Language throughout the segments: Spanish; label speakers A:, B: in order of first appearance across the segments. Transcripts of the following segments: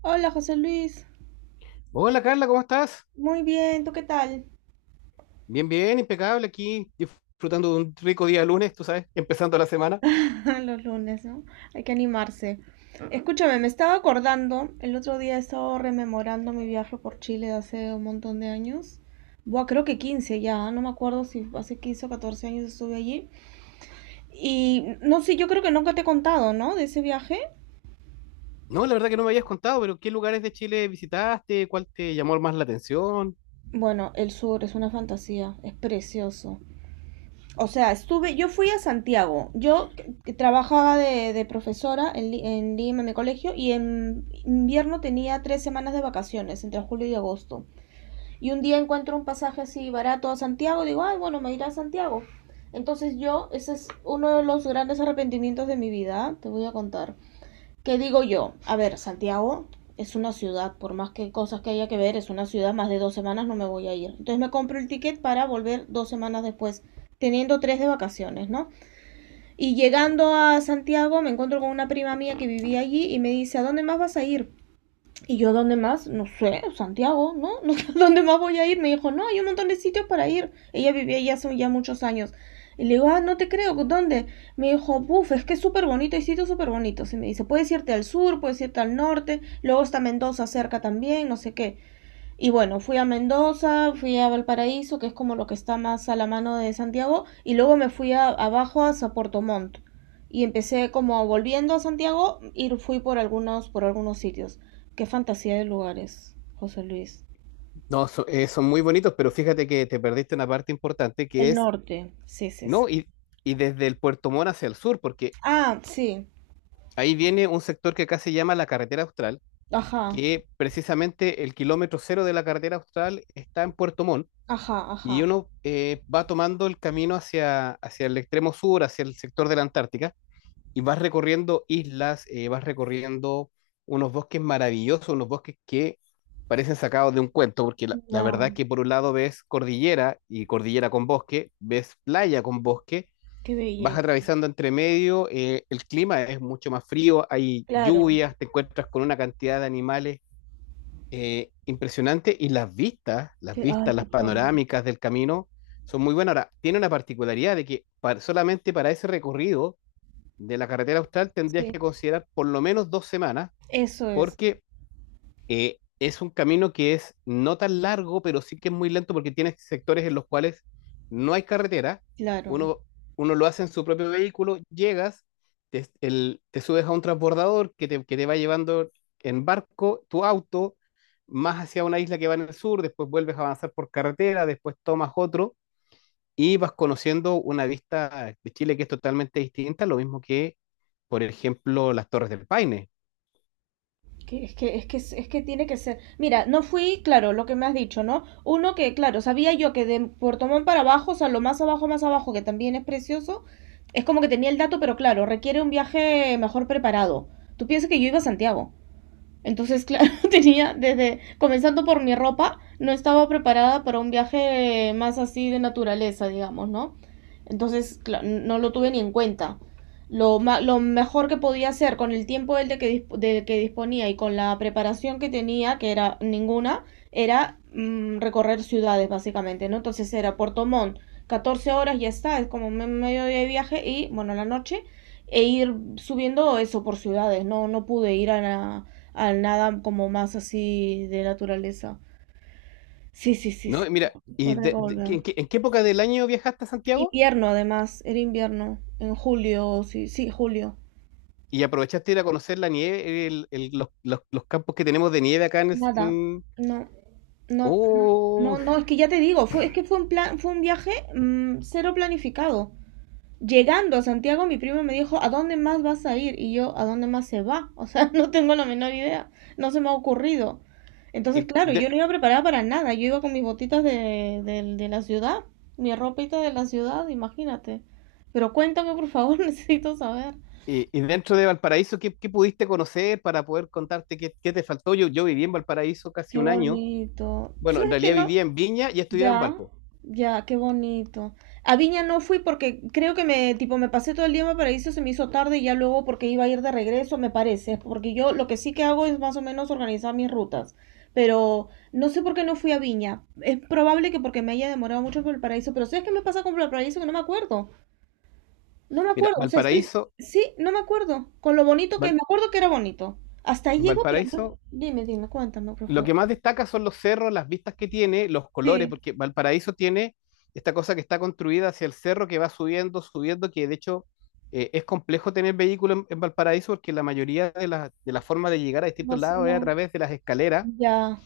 A: Hola José Luis,
B: Hola Carla, ¿cómo estás?
A: muy bien, ¿tú qué tal?
B: Bien, bien, impecable aquí, disfrutando de un rico día lunes, tú sabes, empezando la semana.
A: Los lunes, ¿no? Hay que animarse. Escúchame, me estaba acordando, el otro día estaba rememorando mi viaje por Chile de hace un montón de años. Buah, creo que 15 ya, ¿eh? No me acuerdo si hace 15 o 14 años estuve allí. Y no sé, yo creo que nunca te he contado, ¿no? De ese viaje.
B: No, la verdad que no me habías contado, pero ¿qué lugares de Chile visitaste? ¿Cuál te llamó más la atención?
A: Bueno, el sur es una fantasía, es precioso. O sea, estuve, yo fui a Santiago, yo que trabajaba de profesora en, en Lima, en mi colegio, y en invierno tenía tres semanas de vacaciones, entre julio y agosto. Y un día encuentro un pasaje así barato a Santiago, digo, ay, bueno, me iré a Santiago. Entonces yo, ese es uno de los grandes arrepentimientos de mi vida, te voy a contar. ¿Qué digo yo? A ver, Santiago es una ciudad, por más que cosas que haya que ver, es una ciudad, más de dos semanas no me voy a ir. Entonces me compro el ticket para volver dos semanas después, teniendo tres de vacaciones, ¿no? Y llegando a Santiago me encuentro con una prima mía que vivía allí y me dice, ¿a dónde más vas a ir? Y yo, ¿dónde más? No sé, Santiago, ¿no? No. ¿Dónde más voy a ir? Me dijo, no, hay un montón de sitios para ir. Ella vivía allá hace ya muchos años. Y le digo, ah, no te creo, ¿dónde? Me dijo, buf, es que es súper bonito, hay sitios súper bonitos. Y me dice, puedes irte al sur, puedes irte al norte, luego está Mendoza cerca también, no sé qué. Y bueno, fui a Mendoza, fui a Valparaíso, que es como lo que está más a la mano de Santiago, y luego me fui abajo hasta Puerto Montt. Y empecé como volviendo a Santiago y fui por algunos sitios. Qué fantasía de lugares, José Luis.
B: No, son muy bonitos, pero fíjate que te perdiste una parte importante que
A: El
B: es,
A: norte, sí, sí, sí.
B: no, y desde el Puerto Montt hacia el sur, porque
A: Ah, sí,
B: ahí viene un sector que acá se llama la Carretera Austral,
A: ajá,
B: que precisamente el kilómetro cero de la Carretera Austral está en Puerto Montt.
A: ajá,
B: Y
A: ajá.
B: uno va tomando el camino hacia, hacia el extremo sur, hacia el sector de la Antártica, y vas recorriendo islas, vas recorriendo unos bosques maravillosos, unos bosques que parecen sacados de un cuento, porque la
A: Ya,
B: verdad que por un lado ves cordillera y cordillera con bosque, ves playa con bosque,
A: qué
B: vas
A: belleza.
B: atravesando entre medio, el clima es mucho más frío, hay
A: Claro,
B: lluvias, te encuentras con una cantidad de animales impresionante, y las vistas, las
A: que, ay,
B: vistas, las
A: por favor.
B: panorámicas del camino son muy buenas. Ahora, tiene una particularidad de que solamente para ese recorrido de la carretera austral tendrías
A: Sí,
B: que considerar por lo menos 2 semanas
A: eso es,
B: porque es un camino que es no tan largo, pero sí que es muy lento porque tiene sectores en los cuales no hay carretera.
A: claro.
B: Uno, uno lo hace en su propio vehículo, llegas, te subes a un transbordador que te va llevando en barco tu auto más hacia una isla que va en el sur, después vuelves a avanzar por carretera, después tomas otro y vas conociendo una vista de Chile que es totalmente distinta, lo mismo que, por ejemplo, las Torres del Paine.
A: Es que, tiene que ser. Mira, no fui, claro, lo que me has dicho, ¿no? Uno que, claro, sabía yo que de Puerto Montt para abajo, o sea, lo más abajo, que también es precioso, es como que tenía el dato, pero claro, requiere un viaje mejor preparado. ¿Tú piensas que yo iba a Santiago? Entonces, claro, tenía desde, comenzando por mi ropa, no estaba preparada para un viaje más así de naturaleza, digamos, ¿no? Entonces, no lo tuve ni en cuenta. Lo mejor que podía hacer con el tiempo del que disponía y con la preparación que tenía, que era ninguna, era recorrer ciudades, básicamente, ¿no? Entonces era Puerto Montt, 14 horas, ya está, es como medio día de viaje y, bueno, la noche, e ir subiendo eso por ciudades, no pude ir a al nada como más así de naturaleza. Sí, sí, sí, sí.
B: No, mira, ¿y
A: Tendré que volver.
B: en qué época del año viajaste a Santiago?
A: Invierno, además, era invierno, en julio, sí, sí, julio.
B: ¿Y aprovechaste de ir a conocer la nieve, los campos que tenemos de nieve acá en...
A: Nada, no, no, no, no,
B: Oh,
A: no, es que ya te digo, fue, es que fue un plan, fue un viaje cero planificado. Llegando a Santiago, mi primo me dijo, ¿a dónde más vas a ir? Y yo, ¿a dónde más se va? O sea, no tengo la menor idea, no se me ha ocurrido. Entonces,
B: y,
A: claro, yo
B: de-
A: no iba preparada para nada, yo iba con mis botitas de la ciudad, mi ropita de la ciudad, imagínate. Pero cuéntame, por favor, necesito saber.
B: y dentro de Valparaíso, ¿qué pudiste conocer para poder contarte qué te faltó? Yo viví en Valparaíso casi
A: Qué
B: un año.
A: bonito. ¿Tú
B: Bueno, en
A: sabes que
B: realidad
A: no?
B: vivía en Viña y estudiaba en
A: Ya,
B: Valpo.
A: ya, qué bonito. A Viña no fui porque creo que me, tipo, me pasé todo el día en Valparaíso, se me hizo tarde y ya luego porque iba a ir de regreso, me parece, porque yo lo que sí que hago es más o menos organizar mis rutas, pero no sé por qué no fui a Viña. Es probable que porque me haya demorado mucho por Valparaíso, pero ¿sabes qué me pasa con Valparaíso? Que no me acuerdo. No me
B: Mira,
A: acuerdo, o sea, estoy,
B: Valparaíso,
A: sí, no me acuerdo. Con lo bonito que,
B: Val-
A: me acuerdo que era bonito. Hasta ahí llego, pero
B: Valparaíso.
A: no. Dime, dime, cuéntame, por
B: Lo
A: favor.
B: que más destaca son los cerros, las vistas que tiene, los colores,
A: Sí,
B: porque Valparaíso tiene esta cosa que está construida hacia el cerro que va subiendo, subiendo, que de hecho es complejo tener vehículo en Valparaíso porque la mayoría de las de la formas de llegar a
A: no
B: distintos
A: sé,
B: lados es a
A: no.
B: través de las escaleras.
A: Ya.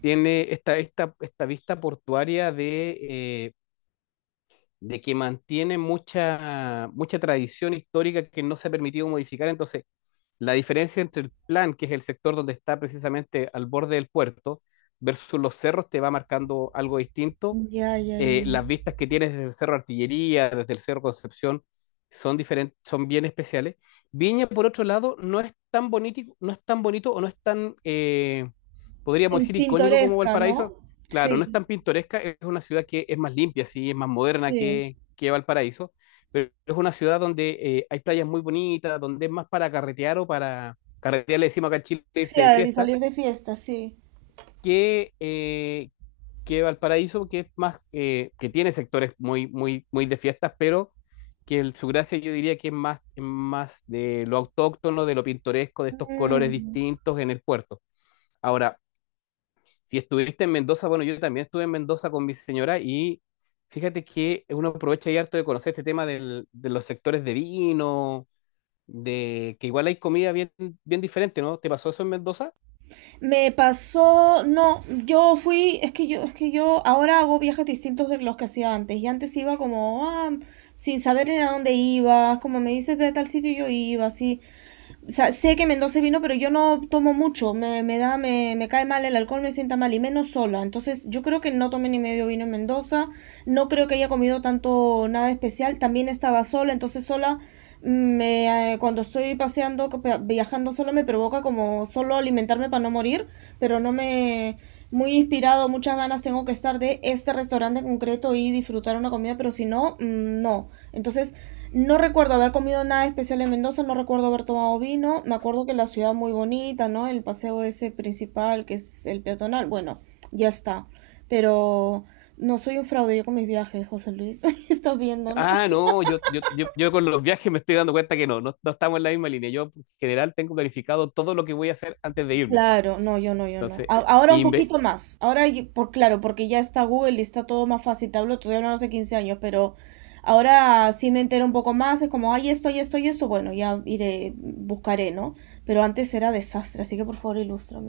B: Tiene esta vista portuaria de que mantiene mucha tradición histórica que no se ha permitido modificar. Entonces, la diferencia entre el plan, que es el sector donde está precisamente al borde del puerto, versus los cerros, te va marcando algo distinto.
A: Ya, ya, ya.
B: Las vistas que tienes desde el Cerro Artillería, desde el Cerro Concepción, son diferentes, son bien especiales. Viña, por otro lado, no es tan bonito, no es tan bonito o no es tan, podríamos decir, icónico como
A: Pintoresca,
B: Valparaíso.
A: ¿no?
B: Claro, no es
A: Sí,
B: tan pintoresca, es una ciudad que es más limpia, sí, es más moderna
A: sí.
B: que Valparaíso, pero es una ciudad donde hay playas muy bonitas, donde es más para carretear o para carretear, le decimos acá en Chile,
A: Sí,
B: irse de
A: al de
B: fiesta,
A: salir de fiesta, sí.
B: que, eh, que Valparaíso, que es más, que tiene sectores muy de fiestas, pero que su gracia yo diría que es más de lo autóctono, de lo pintoresco, de estos colores
A: Mm.
B: distintos en el puerto. Ahora, si estuviste en Mendoza, bueno, yo también estuve en Mendoza con mi señora, y fíjate que uno aprovecha y harto de conocer este tema de los sectores de vino, de que igual hay comida bien, bien diferente, ¿no? ¿Te pasó eso en Mendoza?
A: Me pasó, no, yo fui, es que yo ahora hago viajes distintos de los que hacía antes. Y antes iba como, ah, sin saber ni a dónde iba, como me dices, ve a tal sitio, yo iba, así. O sea, sé que Mendoza vino, pero yo no tomo mucho. Me da, me cae mal el alcohol, me sienta mal y menos sola. Entonces, yo creo que no tomé ni medio vino en Mendoza. No creo que haya comido tanto nada especial. También estaba sola, entonces sola cuando estoy paseando, viajando sola me provoca como solo alimentarme para no morir, pero no me muy inspirado, muchas ganas tengo que estar de este restaurante en concreto y disfrutar una comida, pero si no, no. Entonces, no recuerdo haber comido nada especial en Mendoza, no recuerdo haber tomado vino. Me acuerdo que la ciudad muy bonita, ¿no? El paseo ese principal, que es el peatonal. Bueno, ya está. Pero no soy un fraude yo con mis viajes, José Luis. Estás viendo, ¿no?
B: Ah, no, yo con los viajes me estoy dando cuenta que no estamos en la misma línea. Yo en general tengo planificado todo lo que voy a hacer antes de irme.
A: Claro, no, yo no.
B: Entonces,
A: Ahora un
B: inve-
A: poquito más. Ahora, yo- por claro, porque ya está Google y está todo más fácil. Te hablo, todavía no hace 15 años, pero ahora sí me entero un poco más. Es como, ay, esto, y esto. Bueno, ya iré, buscaré, ¿no? Pero antes era desastre, así que por favor, ilústrame.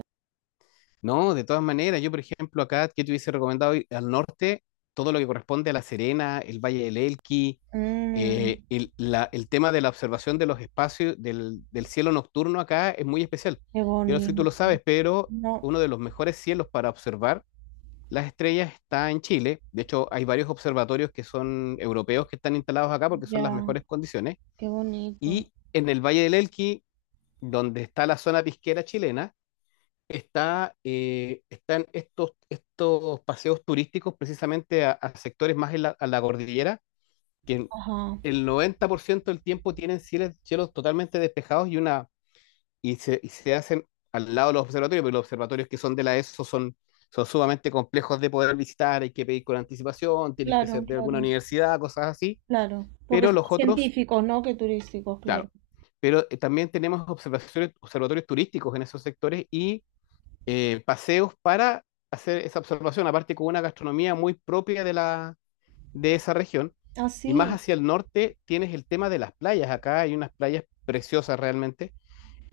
B: no, de todas maneras, yo por ejemplo acá, que te hubiese recomendado ir al norte, todo lo que corresponde a La Serena, el Valle del Elqui,
A: Mm,
B: el tema de la observación de los espacios del cielo nocturno acá es muy especial.
A: qué
B: Yo no sé si tú lo
A: bonito.
B: sabes, pero
A: No,
B: uno de los mejores cielos para observar Las Estrellas está en Chile. De hecho, hay varios observatorios que son europeos que están instalados acá porque son las
A: ya,
B: mejores condiciones.
A: qué bonito.
B: Y en el Valle del Elqui, donde está la zona pisquera chilena, está, están estos paseos turísticos precisamente a sectores más en a la cordillera, que
A: Ajá,
B: el 90% del tiempo tienen cielos, cielos totalmente despejados, y se hacen al lado de los observatorios, pero los observatorios que son de la ESO son, son sumamente complejos de poder visitar, hay que pedir con anticipación, tienes que
A: claro,
B: ser de alguna
A: claro,
B: universidad, cosas así,
A: claro. Porque
B: pero
A: son
B: los
A: más
B: otros,
A: científicos, ¿no? Que turísticos, claro.
B: claro, pero también tenemos observaciones, observatorios turísticos en esos sectores y paseos para hacer esa observación, aparte con una gastronomía muy propia de, de esa región.
A: Ah,
B: Y más
A: sí,
B: hacia el norte tienes el tema de las playas. Acá hay unas playas preciosas realmente.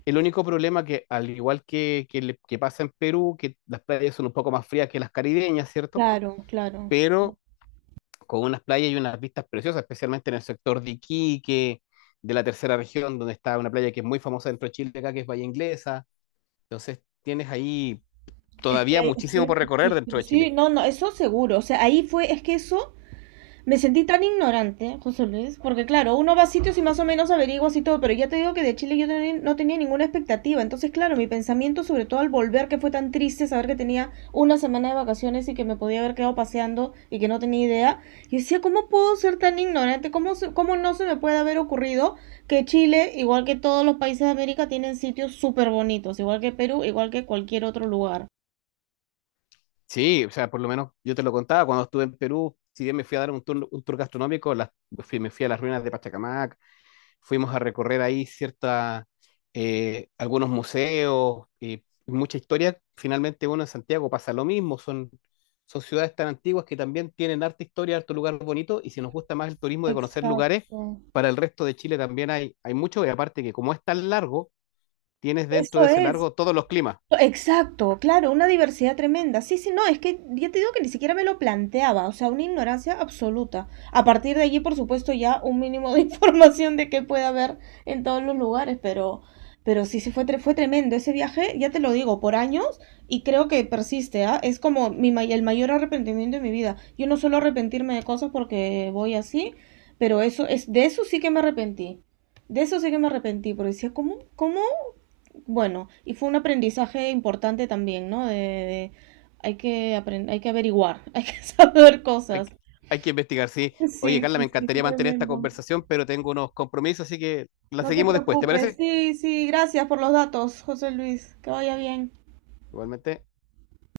B: El único problema que, al igual que, que pasa en Perú, que las playas son un poco más frías que las caribeñas, ¿cierto?
A: claro, claro.
B: Pero con unas playas y unas vistas preciosas, especialmente en el sector de Iquique, de la tercera región, donde está una playa que es muy famosa dentro de Chile, acá, que es Bahía Inglesa. Entonces tienes ahí todavía
A: Es que
B: muchísimo
A: hay
B: por recorrer dentro
A: muchísimo.
B: de
A: Sí,
B: Chile.
A: no, no, eso seguro. O sea, ahí fue, es que eso me sentí tan ignorante, José Luis, porque claro, uno va a sitios y más o menos averiguas y todo, pero ya te digo que de Chile yo no tenía ninguna expectativa. Entonces, claro, mi pensamiento, sobre todo al volver, que fue tan triste saber que tenía una semana de vacaciones y que me podía haber quedado paseando y que no tenía idea, yo decía, ¿cómo puedo ser tan ignorante? ¿Cómo, cómo no se me puede haber ocurrido que Chile, igual que todos los países de América, tienen sitios súper bonitos, igual que Perú, igual que cualquier otro lugar?
B: Sí, o sea, por lo menos yo te lo contaba cuando estuve en Perú, si bien me fui a dar un tour gastronómico, me fui a las ruinas de Pachacamac, fuimos a recorrer ahí cierta, algunos museos, y mucha historia. Finalmente uno en Santiago pasa lo mismo, son ciudades tan antiguas que también tienen harta historia, harto lugar bonito, y si nos gusta más el turismo de conocer lugares,
A: Exacto.
B: para el resto de Chile también hay mucho, y aparte que como es tan largo, tienes dentro
A: Eso
B: de ese
A: es.
B: largo todos los climas.
A: Exacto, claro, una diversidad tremenda. Sí, sí, no, es que ya te digo que ni siquiera me lo planteaba, o sea, una ignorancia absoluta. A partir de allí, por supuesto, ya un mínimo de información de qué puede haber en todos los lugares, pero sí, sí fue, fue tremendo ese viaje, ya te lo digo, por años y creo que persiste, ¿ah? Es como mi, el mayor arrepentimiento de mi vida. Yo no suelo arrepentirme de cosas porque voy así, pero eso es, de eso sí que me arrepentí. De eso sí que me arrepentí, porque decía, ¿cómo, cómo bueno, y fue un aprendizaje importante también, ¿no? Hay que aprender, hay que averiguar, hay que saber
B: Hay,
A: cosas.
B: que- Hay que investigar, sí. Oye,
A: Sí,
B: Carla,
A: sí,
B: me
A: sí, fue
B: encantaría mantener esta
A: tremendo.
B: conversación, pero tengo unos compromisos, así que la
A: No te
B: seguimos después, ¿te
A: preocupes.
B: parece?
A: Sí, sí, gracias por los datos, José Luis. Que vaya bien.
B: Igualmente.